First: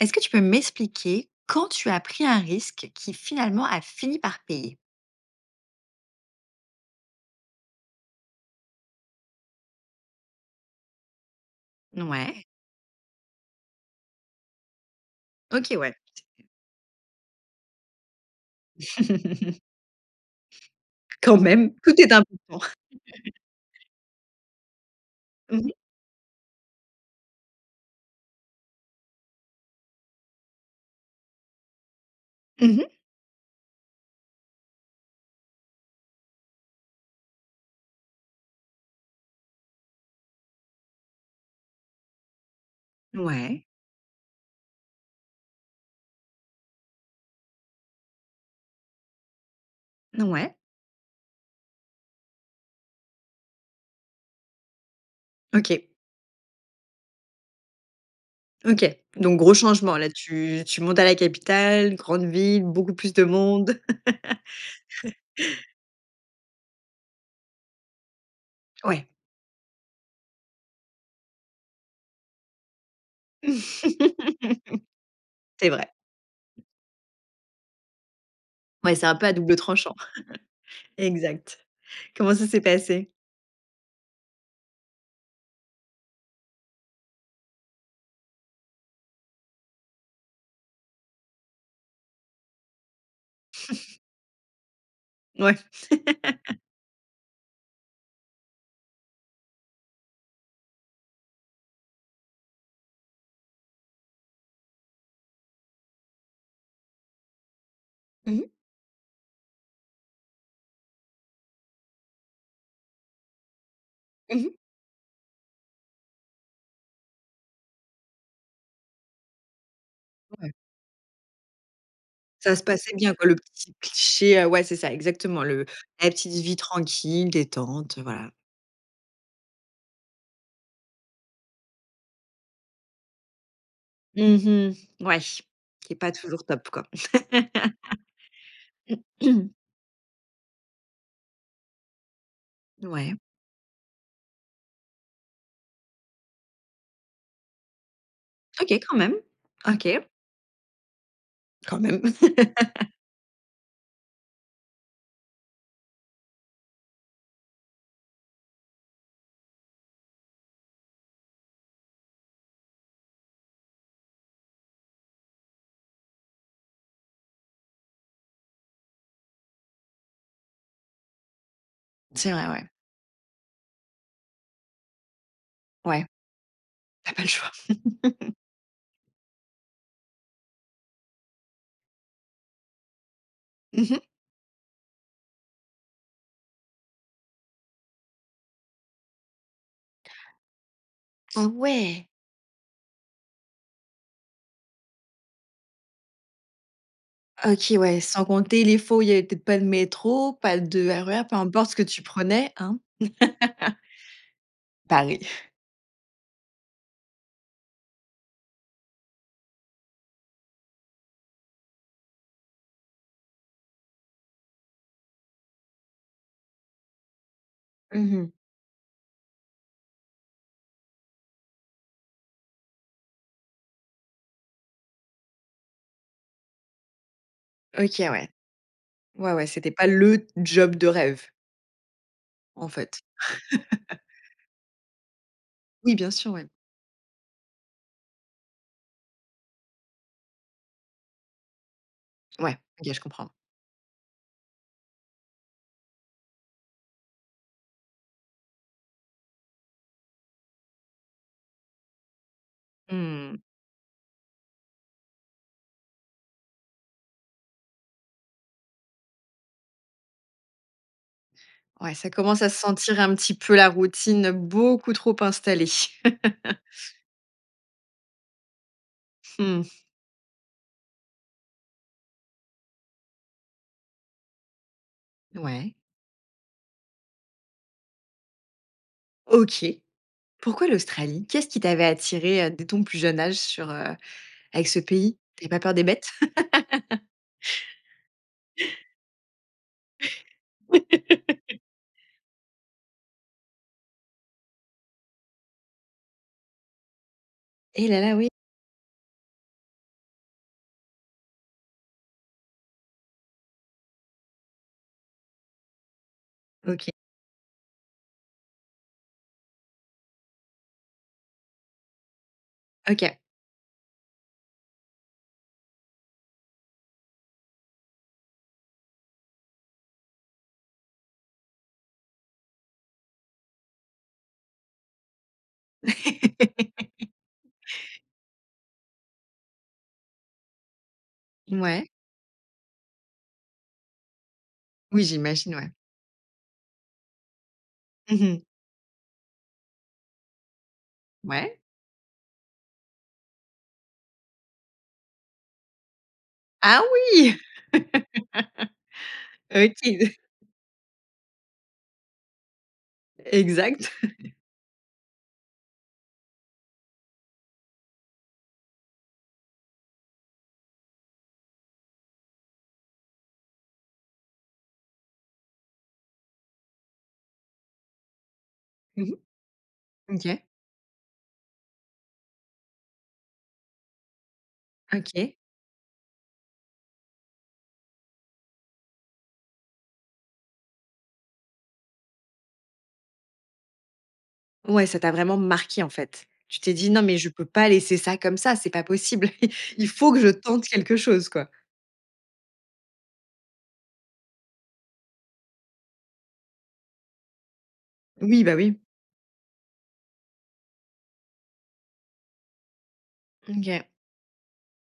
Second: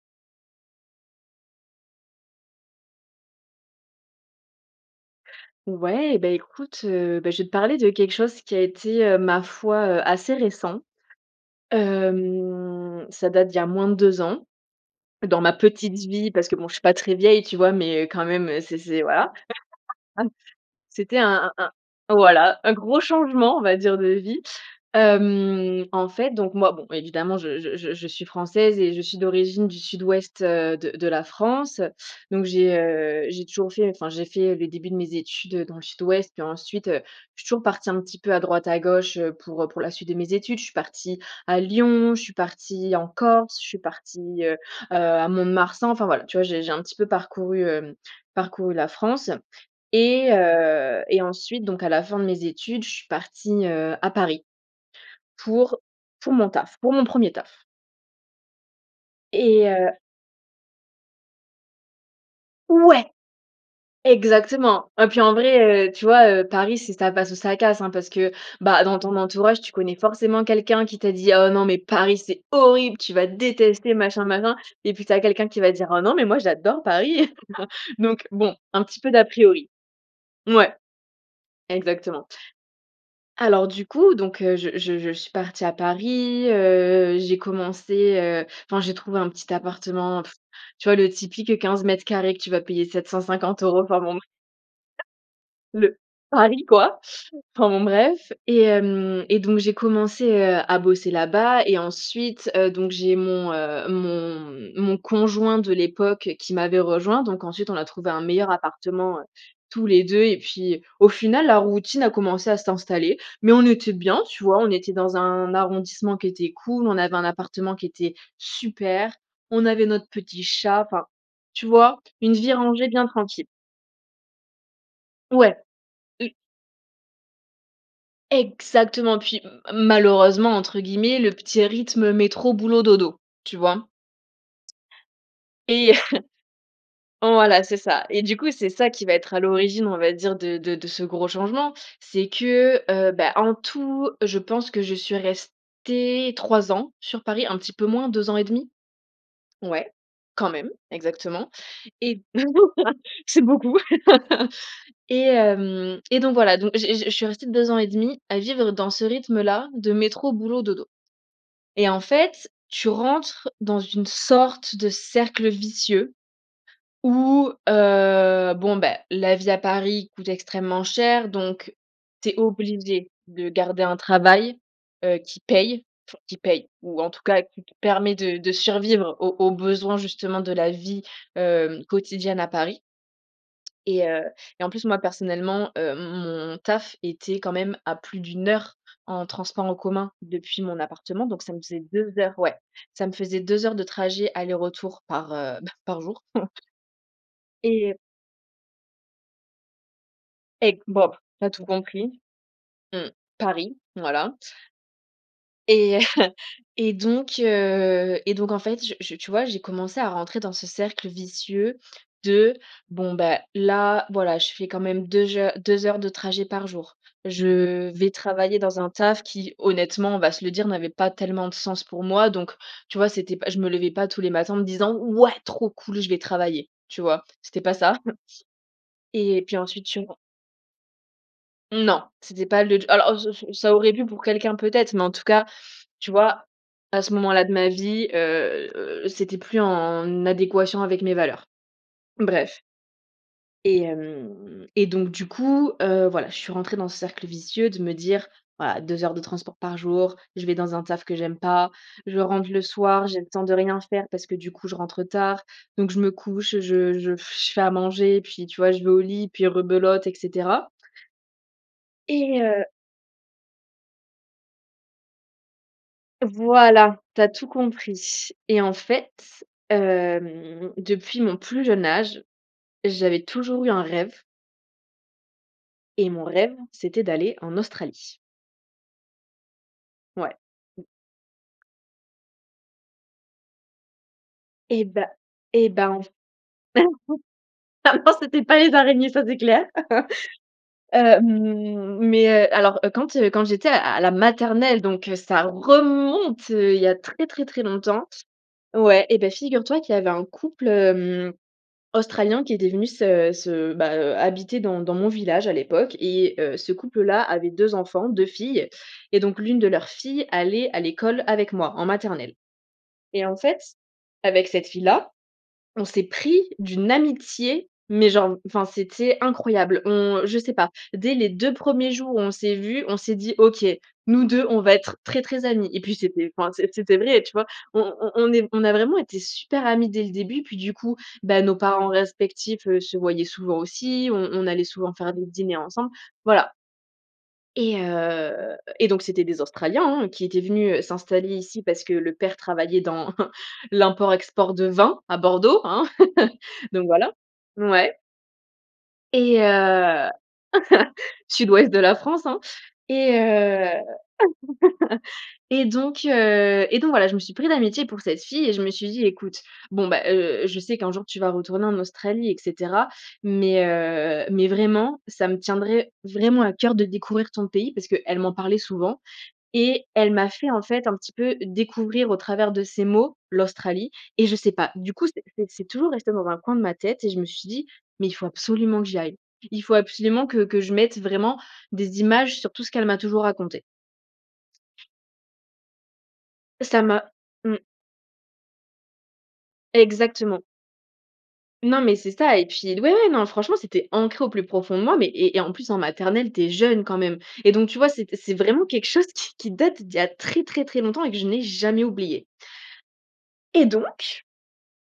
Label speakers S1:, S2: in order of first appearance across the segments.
S1: Est-ce que tu peux m'expliquer quand tu as pris un risque qui finalement a fini par payer?
S2: Ouais, et bah, écoute, heu, bah, je vais te parler de quelque chose qui a été, heu, ma foi, heu, assez récent.
S1: N ouais.
S2: Hem, ça date d'il y a moins de 2 ans dans ma
S1: OK ouais.
S2: petite vie
S1: C'était
S2: parce que bon, je suis pas très vieille, tu vois? Mais heu, quand même c'est c'est voilà. [unintelligible] C'était
S1: Quand
S2: un un
S1: même, tout est
S2: un
S1: important.
S2: voilà, un gros changement, on va dire, de vie.
S1: Mmh mh.
S2: Hem, en fait, donc, moi bon évidemment je je je je suis française et je suis d'origine du Sud-Ouest, heu, de de la France, donc
S1: Mmh
S2: j'ai,
S1: mh.
S2: heu, j'ai toujours fait, enfin, j'ai fait le début de mes études dans le Sud-Ouest, puis ensuite, heu, je suis toujours partie un petit peu à droite à gauche pour, heu, pour la suite de mes études. Je suis partie à Lyon, je suis partie en Corse,
S1: Ouais.
S2: je suis partie, heu, heu, à Mont-de-Marsan enfin, voilà, tu vois? J'ai j'ai un petit peu parcouru, hem, parcouru la France
S1: N
S2: et
S1: ouais.
S2: heu, et ensuite donc à la fin de mes études, je suis partie, heu, à Paris, pour
S1: OK.
S2: pour mon taf, pour mon 1er taf.
S1: OK, donc gros
S2: Et heu
S1: changement, là, tu tu montes à la capitale, grande ville, beaucoup
S2: Ouais.
S1: plus de monde.
S2: Exactement et puis, en vrai, heu, tu vois, heu, Paris, c'est ça passe ou ça casse, hein, parce que, bah, dans
S1: Ouais.
S2: ton entourage, tu connais forcément quelqu'un qui t'as dit: «Oh non mais Paris, c'est horrible, tu vas détester machin, machin» et puis tu as quelqu'un qui
S1: C'est
S2: va
S1: vrai.
S2: dire: «Ah non mais moi j'adore Paris», donc, bon, un
S1: Ouais,
S2: petit
S1: c'est
S2: peu
S1: un
S2: d'à
S1: peu à double
S2: priori.
S1: tranchant.
S2: Mouais,
S1: Exact.
S2: exactement.
S1: Comment ça s'est passé?
S2: Alors, du coup, donc heu, je je je suis partie à Paris. Heu, j'ai commencé, heu, enfin j'ai trouvé un petit appartement. Pff tu vois le typique, heu, 15 m2 que tu vas payer 750 € par mois, [unintelligible]
S1: Ouais.
S2: le Paris, quoi! Enfin, bon, bref, et hem, et donc j'ai commencé, heu, à bosser là-bas et ensuite, heu, donc j'ai mon, heu, mon mon conjoint de l'époque qui m'avait rejoint, donc ensuite on a trouvé un
S1: Mmh mh.
S2: meilleur appartement, heu, tous les 2 et puis, au final, la routine a commencé à s'installer, mais on était bien,
S1: Mmh
S2: tu
S1: mh.
S2: vois? On était dans un arrondissement qui était cool, on avait un appartement qui était super, on avait notre petit
S1: Ouais.
S2: chat, enfin, tu vois? Une vie
S1: Ça se
S2: rangée
S1: passait
S2: bien
S1: bien, quoi, le
S2: tranquille.
S1: petit cliché, ah ouais, c'est ça exactement
S2: Ouais.
S1: le la petite
S2: Et
S1: vie tranquille, détente, voilà.
S2: Exactement, puis malheureusement entre guillemets, le petit rythme métro, boulot, dodo. Tu vois?
S1: Mmh mh. Ouais.
S2: Et
S1: C'est pas toujours top, quoi.
S2: voilà, c'est ça, et du coup, c'est ça qui va être à l'origine, on va dire, de de de ce gros changement c'est que, heu,
S1: Ouais.
S2: bah, en tout, heu, je pense que je suis restée 3 ans sur Paris, un petit peu moins, 2 ans et 1/2.
S1: OK. Quand même. OK.
S2: Ouais, quand même, exactement
S1: Quand même.
S2: et c'est beaucoup. Et hem, et donc voilà, donc je je je suis restée 2 ans et 1/2 à vivre dans ce rythme là de métro, boulot, dodo, et en fait, tu rentres dans une sorte de cercle vicieux où, heu, bon, ben, la vie à Paris coûte extrêmement cher donc tu
S1: C'est
S2: es
S1: vrai, ouais.
S2: obligée de garder un travail, heu, qui paye,
S1: Ouais.
S2: enfin qui paye, ou en
S1: Tu as
S2: tout
S1: pas
S2: cas
S1: choix.
S2: qui te permet de de survivre aux aux besoins justement de la vie, hem, quotidienne à Paris.
S1: Mmh mh.
S2: Et heu, et en plus moi, personnellement, heu, m mon taf était quand même à plus d'1 heure en transport en commun depuis mon appartement donc
S1: Oh
S2: ça me faisait
S1: ouais!
S2: 2 heures ouais, ça me faisait 2 heures de trajet aller-retour par, heu, bah, par jour en f
S1: OK
S2: Et heu
S1: ouais, sans compter, les fois, où il y avait peut-être pas de métro, pas
S2: E
S1: de
S2: bop,
S1: RER, peu
S2: tu as tout
S1: importe ce que tu
S2: compris.
S1: prenais, hein?
S2: Mmh. Paris, voilà.
S1: Paris.
S2: Et heu, et donc heu, et donc en fait, je je tu vois, j'ai commencé à rentrer dans ce cercle vicieux de, bon, bah, là, voilà, je fais quand même 2 heures, 2 heures de trajet par jour. Je vais
S1: Mmh mh.
S2: travailler dans un taf qui honnêtement, on va se le dire, n'avait pas tellement de sens pour moi, donc, tu vois, c'était pas je me levais pas tous les matins en me disant: «Ouais trop cool je vais travailler», tu vois? C'était pas ça.
S1: OK, ouais. Ouais,
S2: Et
S1: ouais,
S2: puis
S1: c'était pas
S2: ensuite, j'ai ren
S1: le job de rêve.
S2: Non c'était pas
S1: En
S2: le d
S1: fait.
S2: alors, ç ç ça aurait pu pour quelqu'un, peut-être, mais en tout cas,
S1: Oui,
S2: tu
S1: bien sûr, ouais.
S2: vois, à ce moment-là de ma vie, heu, heu, c'était plus en adéquation avec mes valeurs.
S1: Ouais,
S2: Bref.
S1: OK, je comprends.
S2: Et hem, et donc du coup, heu, voilà, je suis rentrée dans ce cercle vicieux de me dire: «Voilà, 2 heures de transport par jour, je vais dans un taf que j'aime pas, je rentre le soir, j'ai le
S1: Mmh.
S2: temps de rien faire parce que du coup, je rentre tard, donc je me couche, heu, je je je fais à manger, puis tu vois, je vais au lit, puis rebelote, et cetera».
S1: Ouais, ça
S2: Et
S1: commence à
S2: heu
S1: sentir un petit peu la routine beaucoup trop installée.
S2: Voilà, tu as tout compris, et en fait,
S1: Mmh.
S2: hem, depuis mon plus jeune âge, j'avais toujours eu un rêve
S1: Ouais.
S2: et mon rêve, c'était d'aller en Australie.
S1: OK.
S2: Ouais.
S1: Pourquoi
S2: M
S1: l'Australie? Qu'est-ce qui t'avait attirée, heu, dès ton plus jeune âge sur, heu avec ce
S2: Et bah,
S1: pays? Tu avais pas
S2: et
S1: peur des
S2: ben en
S1: bêtes?
S2: f Ah non, ah non, c'était pas les araignées, ça, c'est clair. Heu, mmh, mais heu, alors, heu, quand, heu, quand j'étais à à la maternelle, donc heu, ça remonte, heu, il y a très, très, très
S1: Eh, là,
S2: longtemps.
S1: là, oui.
S2: Ouais, et ben, figure toi qu'il y avait un couple, hem, Australien qui était venu se se bah, heu, habiter dans dans mon village à l'époque et heu, ce
S1: OK.
S2: couple là avait 2 enfants, 2 filles et donc, l'1 de leurs filles allait à l'école avec moi en maternelle,
S1: OK.
S2: et en fait, avec cette fille là, on s'est pris d'une amitié, mais genre, enfin c'était incroyable. On je sais pas. Dès les 2 premiers jours où on s'est vues, on s'est dit: «OK, nous 2, on va être très, très amies», et puis c'était, enfin c'est c'était vrai, tu vois? On on on est on a vraiment été super amies dès le début, et puis, du coup, bah, nos
S1: Mouais.
S2: parents respectifs, heu, se voyaient souvent aussi. On on allait souvent
S1: Oui,
S2: faire des
S1: j'imagine,
S2: dîners
S1: ouais.
S2: ensemble. Voilà. Et
S1: Mmh mh.
S2: heu, et donc c'était des Australiens, hein, qui étaient venus, heu, s'installer
S1: Ouais.
S2: ici parce que le père travaillait dans l'import-export de vins à Bordeaux, hein.
S1: Ah
S2: Donc voilà,
S1: oui!
S2: ouais. Et heu,
S1: OK de
S2: Sud-Ouest de la France, hein, et heu,
S1: Exact.
S2: et donc heu, et donc voilà, je me suis pris d'amitié pour cette fille et je me suis dit: «Écoute, bon, ben, heu, je sais qu'un jour tu vas retourner en Australie et cetera mais heu, mais vraiment ça me tiendrait vraiment à cœur de découvrir ton pays» parce qu'elle m'en parlait souvent
S1: Mmh mh,
S2: et elle
S1: mmh,
S2: m'a
S1: OK.
S2: fait, en fait, un petit peu découvrir au travers de ses mots l'Australie et je sais pas du coup, c'est
S1: OK.
S2: c'est c'est toujours resté dans un coin de ma tête et je me suis dit: «Mais il faut absolument que j'y aille. Il faut absolument que que je mette vraiment des images sur tout ce qu'elle m'a toujours raconté».
S1: Ouais, ça t'a vraiment marquée, en fait. Tu t'es
S2: Ça
S1: dit: «Non,
S2: m'a
S1: mais je peux
S2: mmh.
S1: pas laisser ça comme ça, c'est pas possible, il faut que je
S2: Exactement.
S1: tente quelque chose, quoi»
S2: Non, mais c'est ça, et puis ouais, ouais, non franchement, c'était ancré au plus profond de moi, mais et et en plus en maternelle, tu es jeune quand même, et donc tu vois, c'étais c'est
S1: Oui, bah,
S2: vraiment
S1: oui.
S2: quelque chose qui qui date d'il y a très, très, très longtemps et que je n'ai jamais oublié.
S1: Mmh,
S2: Et
S1: OK.
S2: donc,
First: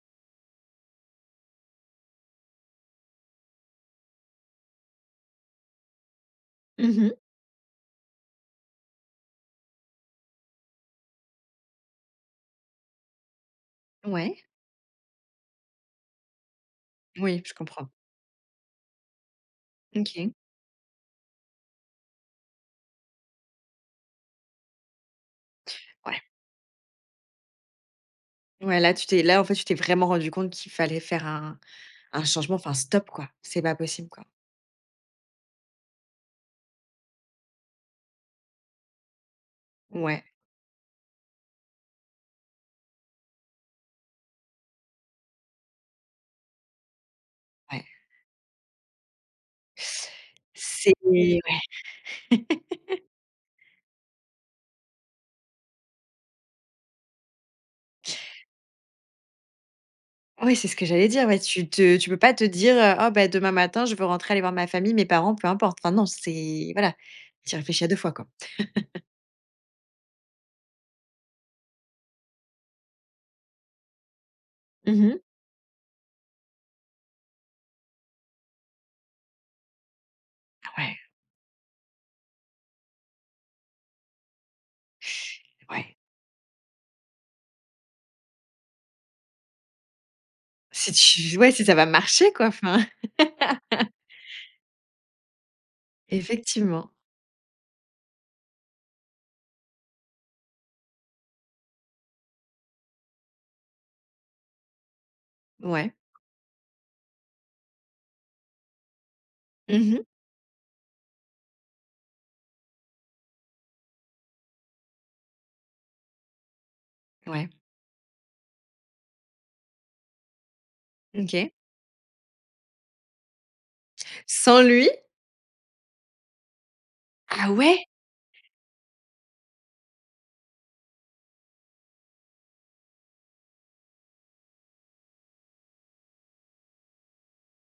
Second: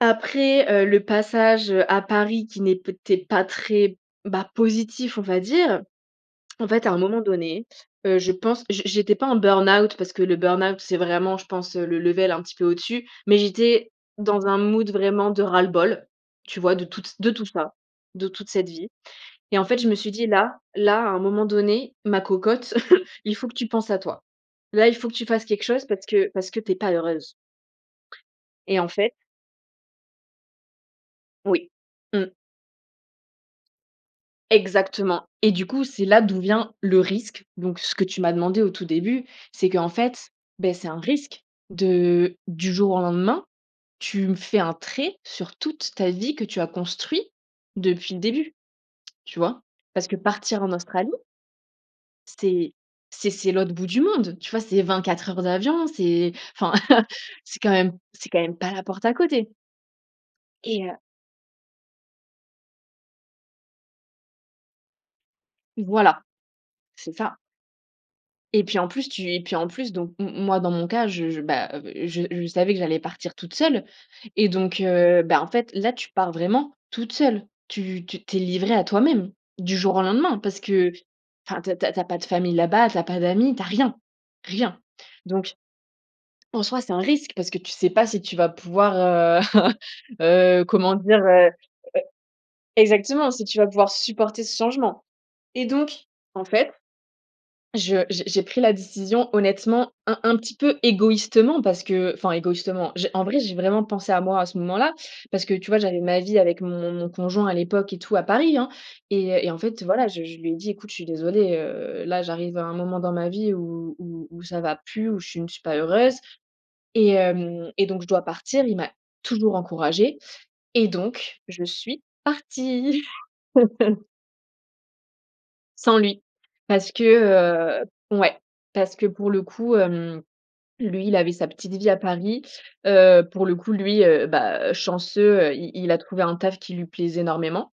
S2: après, heu, le passage, heu, à Paris qui n'est peut être pas très bah, positif, on va dire. En fait à
S1: Mmh
S2: un
S1: mh.
S2: moment donné, heu, je pense, je j'étais pas en burn-out parce que le burn-out c'est vraiment, je pense, le level un petit peu au-dessus, mais j'étais
S1: Ouais.
S2: dans un mood vraiment de ras-le-bol, tu vois de tout t de
S1: Moui,
S2: tout
S1: je
S2: ça,
S1: comprends.
S2: de toute cette vie, et en fait, je me suis dit:
S1: OK.
S2: «Là, là, à un moment donné, ma cocotte, il faut que tu penses à toi. Là, il faut que tu fasses quelque chose parce
S1: Ouais.
S2: que parce que tu es pas heureuse».
S1: Ouais
S2: Et en
S1: là tu
S2: fait
S1: t'es là, en fait, tu t'es vraiment rendu compte qu'il fallait faire un
S2: Oui,
S1: un
S2: mmh.
S1: changement, enfin stop, quoi. C'est pas possible, quoi.
S2: Exactement, et du coup, c'est là d'où vient le risque, donc ce que tu m'as demandé au tout début, c'est qu'en
S1: Ouais.
S2: fait, bah, c'est un risque de du jour au lendemain, tu me fais un trait sur toute ta vie que tu as construit,
S1: Ouais.
S2: depuis le début, tu vois? Parce que partir en
S1: C'est
S2: Australie
S1: ouais.
S2: c'est c'est c'est l'autre bout du monde tu vois c'est 24 heures d'avion, c'est enfin, c'est quand même c'est quand même pas la porte à côté.
S1: Oui, c'est ce
S2: Et
S1: que
S2: heu
S1: j'allais dire, oui. Tu te tu peux pas te dire: «Ah, bah, demain matin, je veux rentrer aller voir ma famille, mes parents, peu importe». Enfin non,
S2: Voilà.
S1: c'est voilà,
S2: C'est ça
S1: tu y réfléchis à 2 fois, quoi.
S2: et puis, en plus, tu et puis, en plus donc m moi, dans mon cas, je je bah, je je savais que j'allais partir toute seule et donc
S1: Mmh mh.
S2: heu, bah, en fait, là, tu pars vraiment toute seule! Tu tu tu es livrée à toi-même, du jour au lendemain, parce que
S1: Ouais.
S2: enfin, tu as tu as tu as pas de famille là-bas, tu as pas d'amis, tu as rien, rien! Donc
S1: Ouais.
S2: en soi, c'est un risque, parce que tu sais pas si tu vas pouvoir, heu, heu,
S1: Si
S2: comment dire,
S1: tu
S2: heu,
S1: ouais,
S2: e
S1: si ça va marcher, quoi? Enfin
S2: exactement! Si tu vas pouvoir supporter ce changement et donc, en fait,
S1: Effectivement.
S2: je j'ai j'ai pris la décision honnêtement un un petit peu égoïstement parce que enfin, égoïstement, j'ai en vrai, j'ai vraiment pensé à moi à ce moment-là parce que tu vois,
S1: Ouais.
S2: j'avais ma vie avec mon mon conjoint à l'époque et tout à Paris, hein et et en fait,
S1: Mmh mh.
S2: voilà, je je lui ai dit: «Écoute, je suis désolée, heu, là j'arrive à un moment dans ma vie où où où ça va plus, où je ne suis pas heureuse et
S1: Ouais.
S2: hem et donc je dois partir». Il m'a toujours encouragée et donc
S1: OK.
S2: je suis partie!
S1: Sans lui?
S2: Sans lui, parce que,
S1: Ah ouais?
S2: heu ouais! Parce que pour le coup, hem, lui, il avait sa petite vie à Paris, heu, pour le coup, lui, heu, bah, heu, chanceux, heu, il il a trouvé un taf qui lui plaisait énormément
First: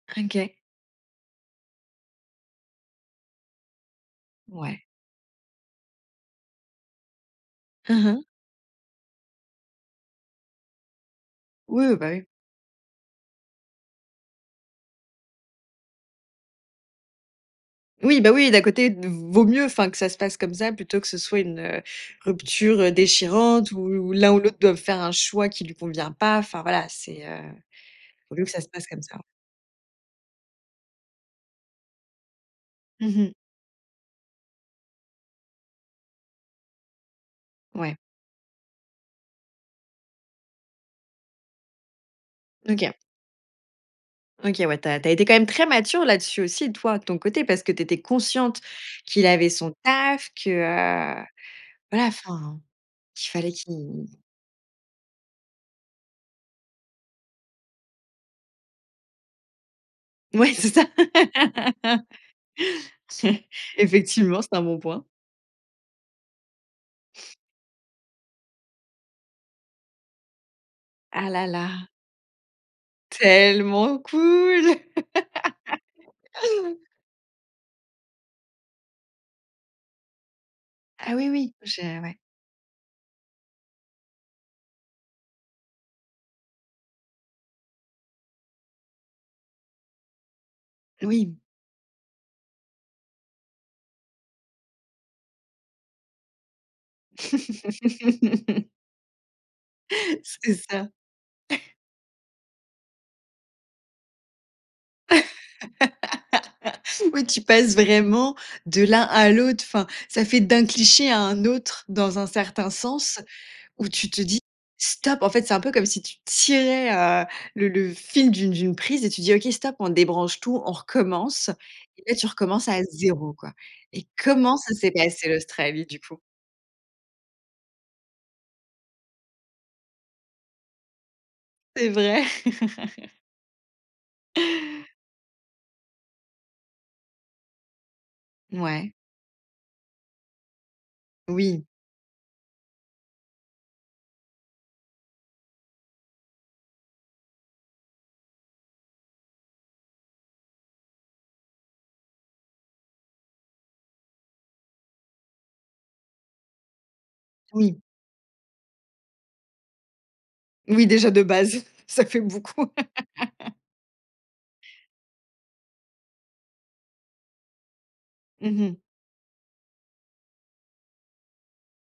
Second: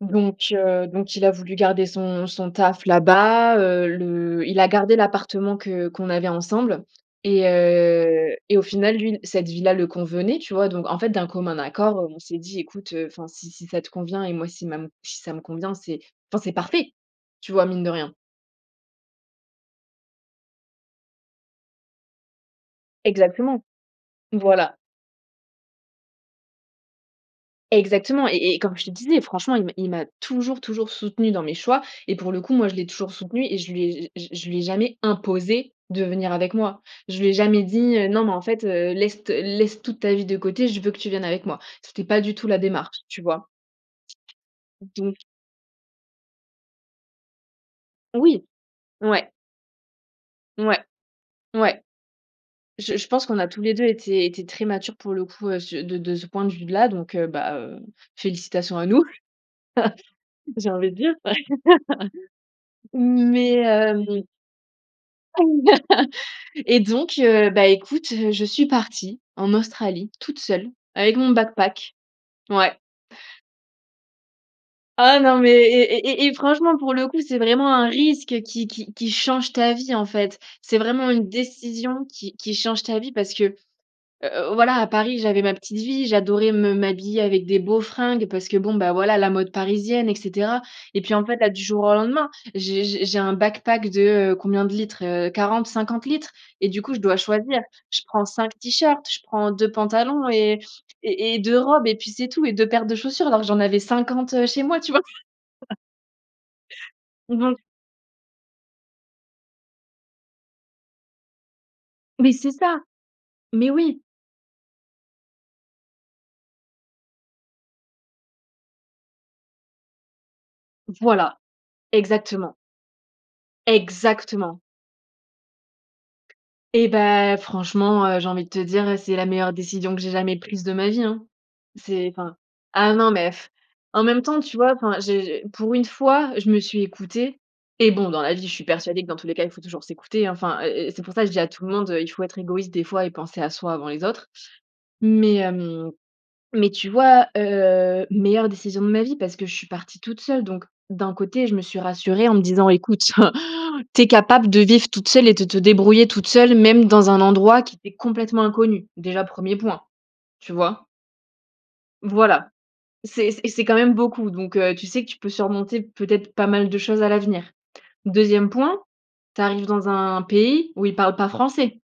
S2: donc
S1: OK.
S2: heu, donc il a voulu garder son son taf là-bas, heu, le il a
S1: Ouais.
S2: gardé l'appartement que qu'on avait ensemble et
S1: Hein, hein.
S2: heu, et au final, lui, cette vie-là le convenait, tu vois donc, en fait, d'un commun
S1: Oui,
S2: accord, heu,
S1: bah,
S2: on
S1: oui.
S2: s'est dit: «Écoute, heu, enfin si si ça te convient et moi si ma si ça me convient c'est enfin c'est parfait», tu vois, mine de rien.
S1: Oui, bah, oui, d'un côté d vaut mieux, enfin, que ça se passe comme ça plutôt que ce soit une, heu, rupture, heu,
S2: Exactement!
S1: déchirante ou l'un ou l'autre
S2: Voilà!
S1: doive faire un choix qui lui convient pas, enfin, voilà, c'est, heu,
S2: Exactement
S1: vaut mieux que
S2: et et
S1: ça se
S2: comme je
S1: passe
S2: te
S1: comme ça.
S2: disais, franchement, il m'a il m'a toujours, toujours soutenue dans mes choix et pour le coup, moi, je l'ai
S1: Mmh
S2: toujours
S1: mh.
S2: soutenu et je lui ai j j je lui ai jamais imposé de venir avec moi. Je lui ai jamais
S1: Ouais.
S2: dit, heu: «Non, mais en fait, heu, laisse t laisse toute ta vie de côté, je veux que tu viennes avec moi». C'était pas du tout la
S1: OK.
S2: démarche, tu vois?
S1: OK, ouais, tu as tu as
S2: Donc
S1: été quand même très mature là-dessus aussi toi, de ton côté parce que tu étais
S2: Oui,
S1: consciente qu'il
S2: ouais.
S1: avait son taf, que,
S2: Ouais,
S1: heu,
S2: ouais,
S1: voilà, enfin,
S2: je je pense
S1: qu'il
S2: qu'on a
S1: fallait
S2: tous les 2
S1: qu'il
S2: été été très matures, pour le coup, sur de de ce point de vue d là, donc heu, bah, heu, félicitations à nous,
S1: Ouais,
S2: j'ai
S1: c'est ça!
S2: envie de dire, mais, hem
S1: Effectivement, c'est un bon point.
S2: et donc, heu, bah, écoute, je suis partie, en Australie, toute seule, avec
S1: Ah
S2: mon
S1: là là!
S2: backpack. Ouais.
S1: Tellement cool!
S2: Ah non, mais et et et et franchement pour le coup, c'est vraiment un risque qui qui qui change ta vie, en fait! C'est vraiment
S1: Ah
S2: une
S1: oui, oui, j'ai
S2: décision
S1: ouais.
S2: qui qui change ta vie parce que, heu heu, voilà, à Paris, j'avais ma petite vie, j'adorais me m'habiller avec des beaux fringues parce que, bon, bah, voilà, la mode parisienne et cetera et puis, en fait,
S1: Oui.
S2: là, du jour au lendemain, j'ai j'ai j'ai un backpack. de, heu, combien de litres? Heu, 40-50 litres et du coup je dois choisir, je prends 5 tee-shirts, je prends 2 pantalons
S1: C'est
S2: et
S1: ça!
S2: et et 2 robes et puis, c'est tout et 2 paires de chaussures alors que j'en avais 50, heu, chez moi, tu vois!
S1: Ouais, tu
S2: [unintelligible]
S1: passes vraiment de l'un à l'autre, enfin, ça fait d'un cliché à un autre dans un
S2: Mais c'est
S1: certain
S2: ça!
S1: sens
S2: Mais
S1: où
S2: oui!
S1: tu te dis: «Stop!», en fait, c'est un peu comme si tu tirais, heu, le le fil d'une d'une prise et tu dis: «OK, stop, on débranche tout, on
S2: Voilà!
S1: recommence!» et là tu
S2: Exactement!
S1: recommences à 0, quoi! Et comment
S2: Exactement!
S1: ça s'est passé l'Australie, du coup?
S2: Et bah, franchement, heu, j'ai envie de te dire, c'est la meilleure décision que j'ai jamais prise de ma vie, hein.
S1: C'est
S2: C'est
S1: vrai.
S2: enfin, ah non, mais, en même temps, tu vois, enfin, j'ai j'ai pour une fois, je me suis écoutée et bon, dans la vie je suis
S1: Mouais.
S2: persuadée que dans tous les cas il faut toujours s'écouter enfin, heu heu, c'est pour ça que je dis à
S1: Oui.
S2: tout le monde, heu: «Il faut être égoïste des fois et penser à soi avant les autres» mais hem, mais tu vois, heu, meilleure décision de ma vie parce que je suis partie toute seule donc, d'un côté je me suis rassurée en me disant: «Écoute, tu es capable de vivre toute seule et de te débrouiller toute seule, même dans un endroit qui
S1: Oui.
S2: t'est complètement inconnu», déjà, 1er point, tu
S1: Oui,
S2: vois?
S1: déjà, de base, ça fait
S2: Voilà,
S1: beaucoup!
S2: c'est c et c'est quand même beaucoup donc heu, tu sais que tu peux surmonter peut-être pas mal de choses à l'avenir. 2e
S1: Mmh
S2: point,
S1: mh.
S2: tu arrives dans un pays où ils parlent pas français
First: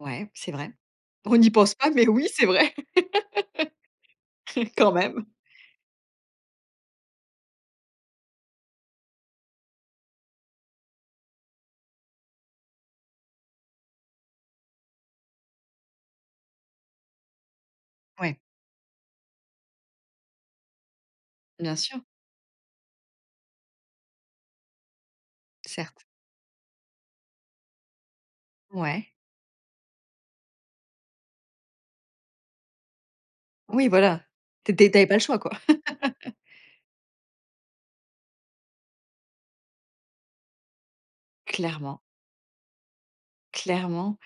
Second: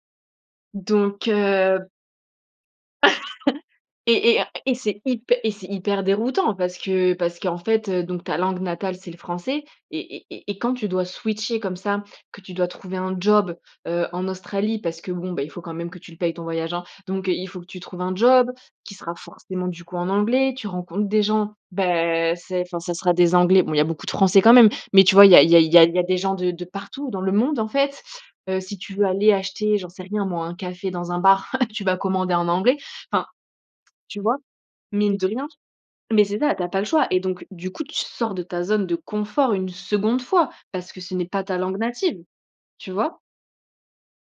S1: Ouais, c'est vrai.
S2: donc
S1: On n'y pense
S2: heu
S1: pas, mais oui, c'est vrai!
S2: Et et un et
S1: Quand
S2: c'est
S1: même!
S2: hyp et c'est hyper déroutant parce que parce qu'en fait, heu, donc ta langue natale, c'est le français et et et et quand tu dois switcher comme ça, que tu dois trouver un job, heu, en Australie parce que, bon, bah, il faut quand même que tu le payes ton voyage, hein, donc heu, il faut que tu trouves un
S1: Ouais.
S2: job qui sera forcément, du coup, en anglais, tu rencontres des gens,
S1: Bien sûr.
S2: bah, c'est enfin, ça sera des anglais. Bon, il y a beaucoup de français quand même mais tu vois, il y a il y a il y a il y
S1: Certes.
S2: a des gens de de partout dans le monde, en fait, heu, si tu veux
S1: Ouais.
S2: aller acheter, j'en sais rien moi, un café dans un bar, tu vas commander en anglais, enfin,
S1: Oui,
S2: tu
S1: voilà,
S2: vois,
S1: t t tu avais pas
S2: mine
S1: le
S2: de
S1: choix,
S2: rien,
S1: quoi?
S2: mais c'est ça, tu as pas le choix et donc du coup, tu sors de ta zone de confort une 2nde fois parce que ce n'est pas ta langue
S1: Clairement.
S2: native, tu vois
S1: Clairement.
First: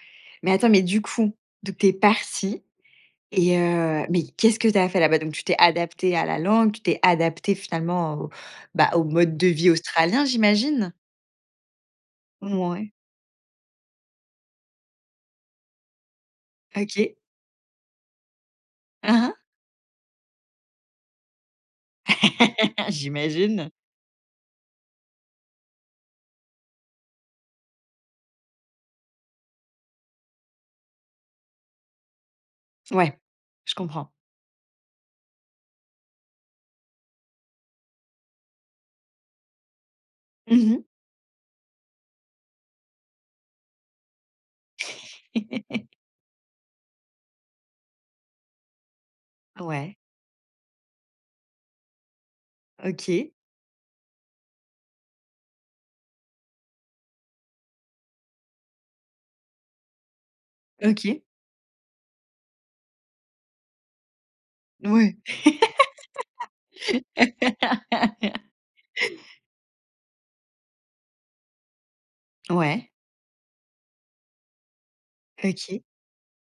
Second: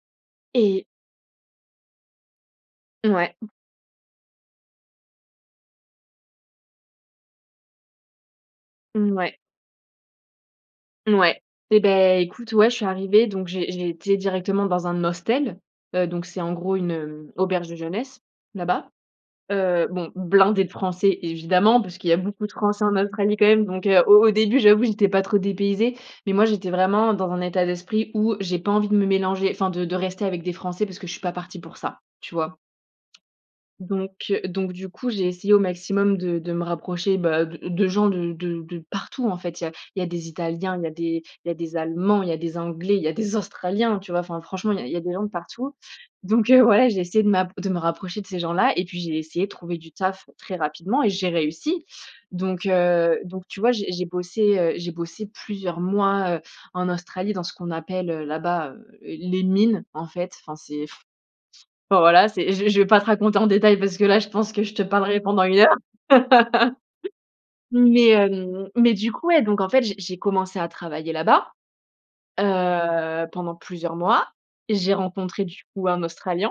S1: Mais attends, mais
S2: et
S1: du coup, donc tu es partie
S2: Ouais.
S1: et heu, mais qu'est-ce que tu as fait là-bas? Donc tu t'es adaptée à la langue, tu t'es adaptée finalement au, bah, au mode
S2: Mouais.
S1: de vie australien, j'imagine?
S2: Ouais, et beh, écoute, ouais, je suis
S1: Mouais.
S2: arrivée, donc j'ai j'ai été directement dans un hostel, heu, donc c'est, en gros, une,
S1: OK.
S2: heu, auberge de jeunesse, là-bas,
S1: Hein, hein.
S2: heu, bon, blindée de français, évidemment, parce qu'il y a beaucoup de français en Australie quand même,
S1: J'imagine!
S2: donc heu, au au début, j'avoue j'étais pas trop dépaysée. Mais moi, j'étais vraiment dans un état d'esprit où j'ai pas envie de me mélanger, enfin de de rester avec des français, parce que je suis pas partie pour ça, tu vois,
S1: Ouais, je comprends.
S2: donc heu, donc du coup, j'ai essayé au maximum de de me rapprocher, bah, de de gens de de de partout, en fait! Il y a il y a des
S1: Mmh
S2: italiens,
S1: mh.
S2: il y a des il y a des allemands, il y a des anglais, il y a des australiens, tu vois, enfin, franchement, il y a il y a des gens de partout, donc heu, ouais, j'ai essayé de m'a de me rapprocher de ces gens-là et puis, j'ai essayé de trouver du
S1: Ouais.
S2: taf très rapidement et j'ai réussi, donc heu,
S1: OK.
S2: donc tu vois, j'ai j'ai bossé, heu, j'ai bossé plusieurs mois, heu, en Australie dans ce qu'on appelle, heu, là-bas, heu, les mines, en fait, enfin, c'est
S1: OK.
S2: enfin, voilà, c'est j'ai je vais pas te raconter en détail parce que là, je pense que je te
S1: Ouais.
S2: parlerai pendant 1 heure! Mais hem, mais du coup, ouais, donc en fait, j'ai j'ai commencé à travailler là-bas,
S1: Ouais.
S2: heu, pendant plusieurs mois et j'ai rencontré du
S1: OK.
S2: coup, un australien.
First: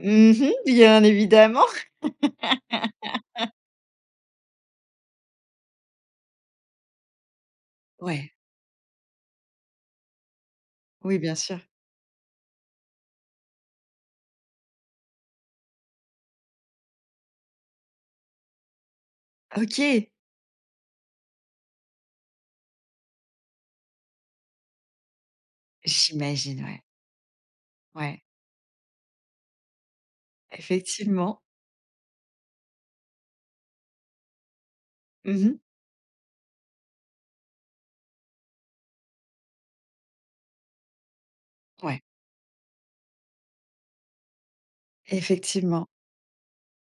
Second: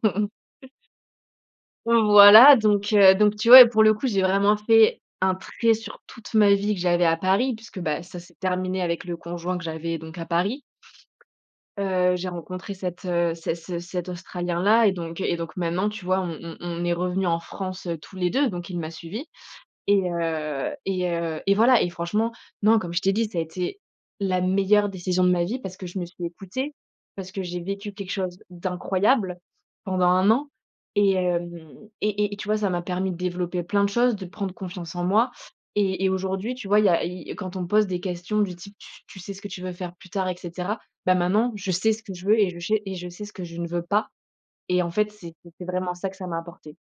S1: Mmh mh. Bien évidemment!
S2: Voilà, donc heu, donc tu vois, pour le coup, j'ai vraiment fait un trait sur toute ma vie que j'avais à Paris puisque, bah, ça
S1: Ouais.
S2: s'est terminé avec le conjoint que j'avais donc à Paris
S1: Oui, bien sûr.
S2: heu, j'ai rencontré cet, heu, cet ce cet australien là et donc et donc maintenant, tu vois, on on on est revenus en France, heu, tous les 2, donc il m'a suivi
S1: OK!
S2: et heu et heu, et voilà et franchement, non, comme je t'ai dit, ça a été la meilleure décision de ma vie parce que je me suis
S1: J'imagine,
S2: écoutée,
S1: ouais.
S2: parce que j'ai vécu quelque
S1: Ouais.
S2: chose d'incroyable pendant 1 an et
S1: Effectivement!
S2: hem et et tu vois, ça m'a permis de développer plein de choses, de prendre confiance en moi
S1: Mmh mh.
S2: et et aujourd'hui, tu vois, il y a il y quand on me pose des questions du type: «Tu tu sais ce que tu veux faire plus tard?» et cetera, bah, maintenant je sais
S1: Ouais.
S2: ce que je veux et je sais et je sais ce que je ne veux pas et en fait, c'est c'est
S1: Effectivement.
S2: vraiment ça que ça m'a apporté,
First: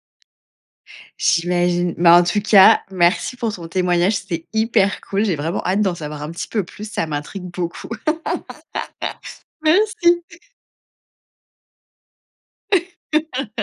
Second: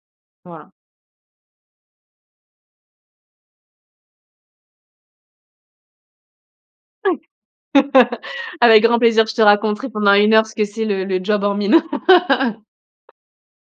S2: voilà.
S1: J'imagine! Bah, en tout cas, merci pour ton témoignage, c'était hyper cool, j'ai vraiment hâte d'en savoir un petit peu plus ça m'intrigue beaucoup!
S2: Avec grand plaisir, je te raconterai pendant
S1: Merci!
S2: 1 heure ce que c'est le le job en mine!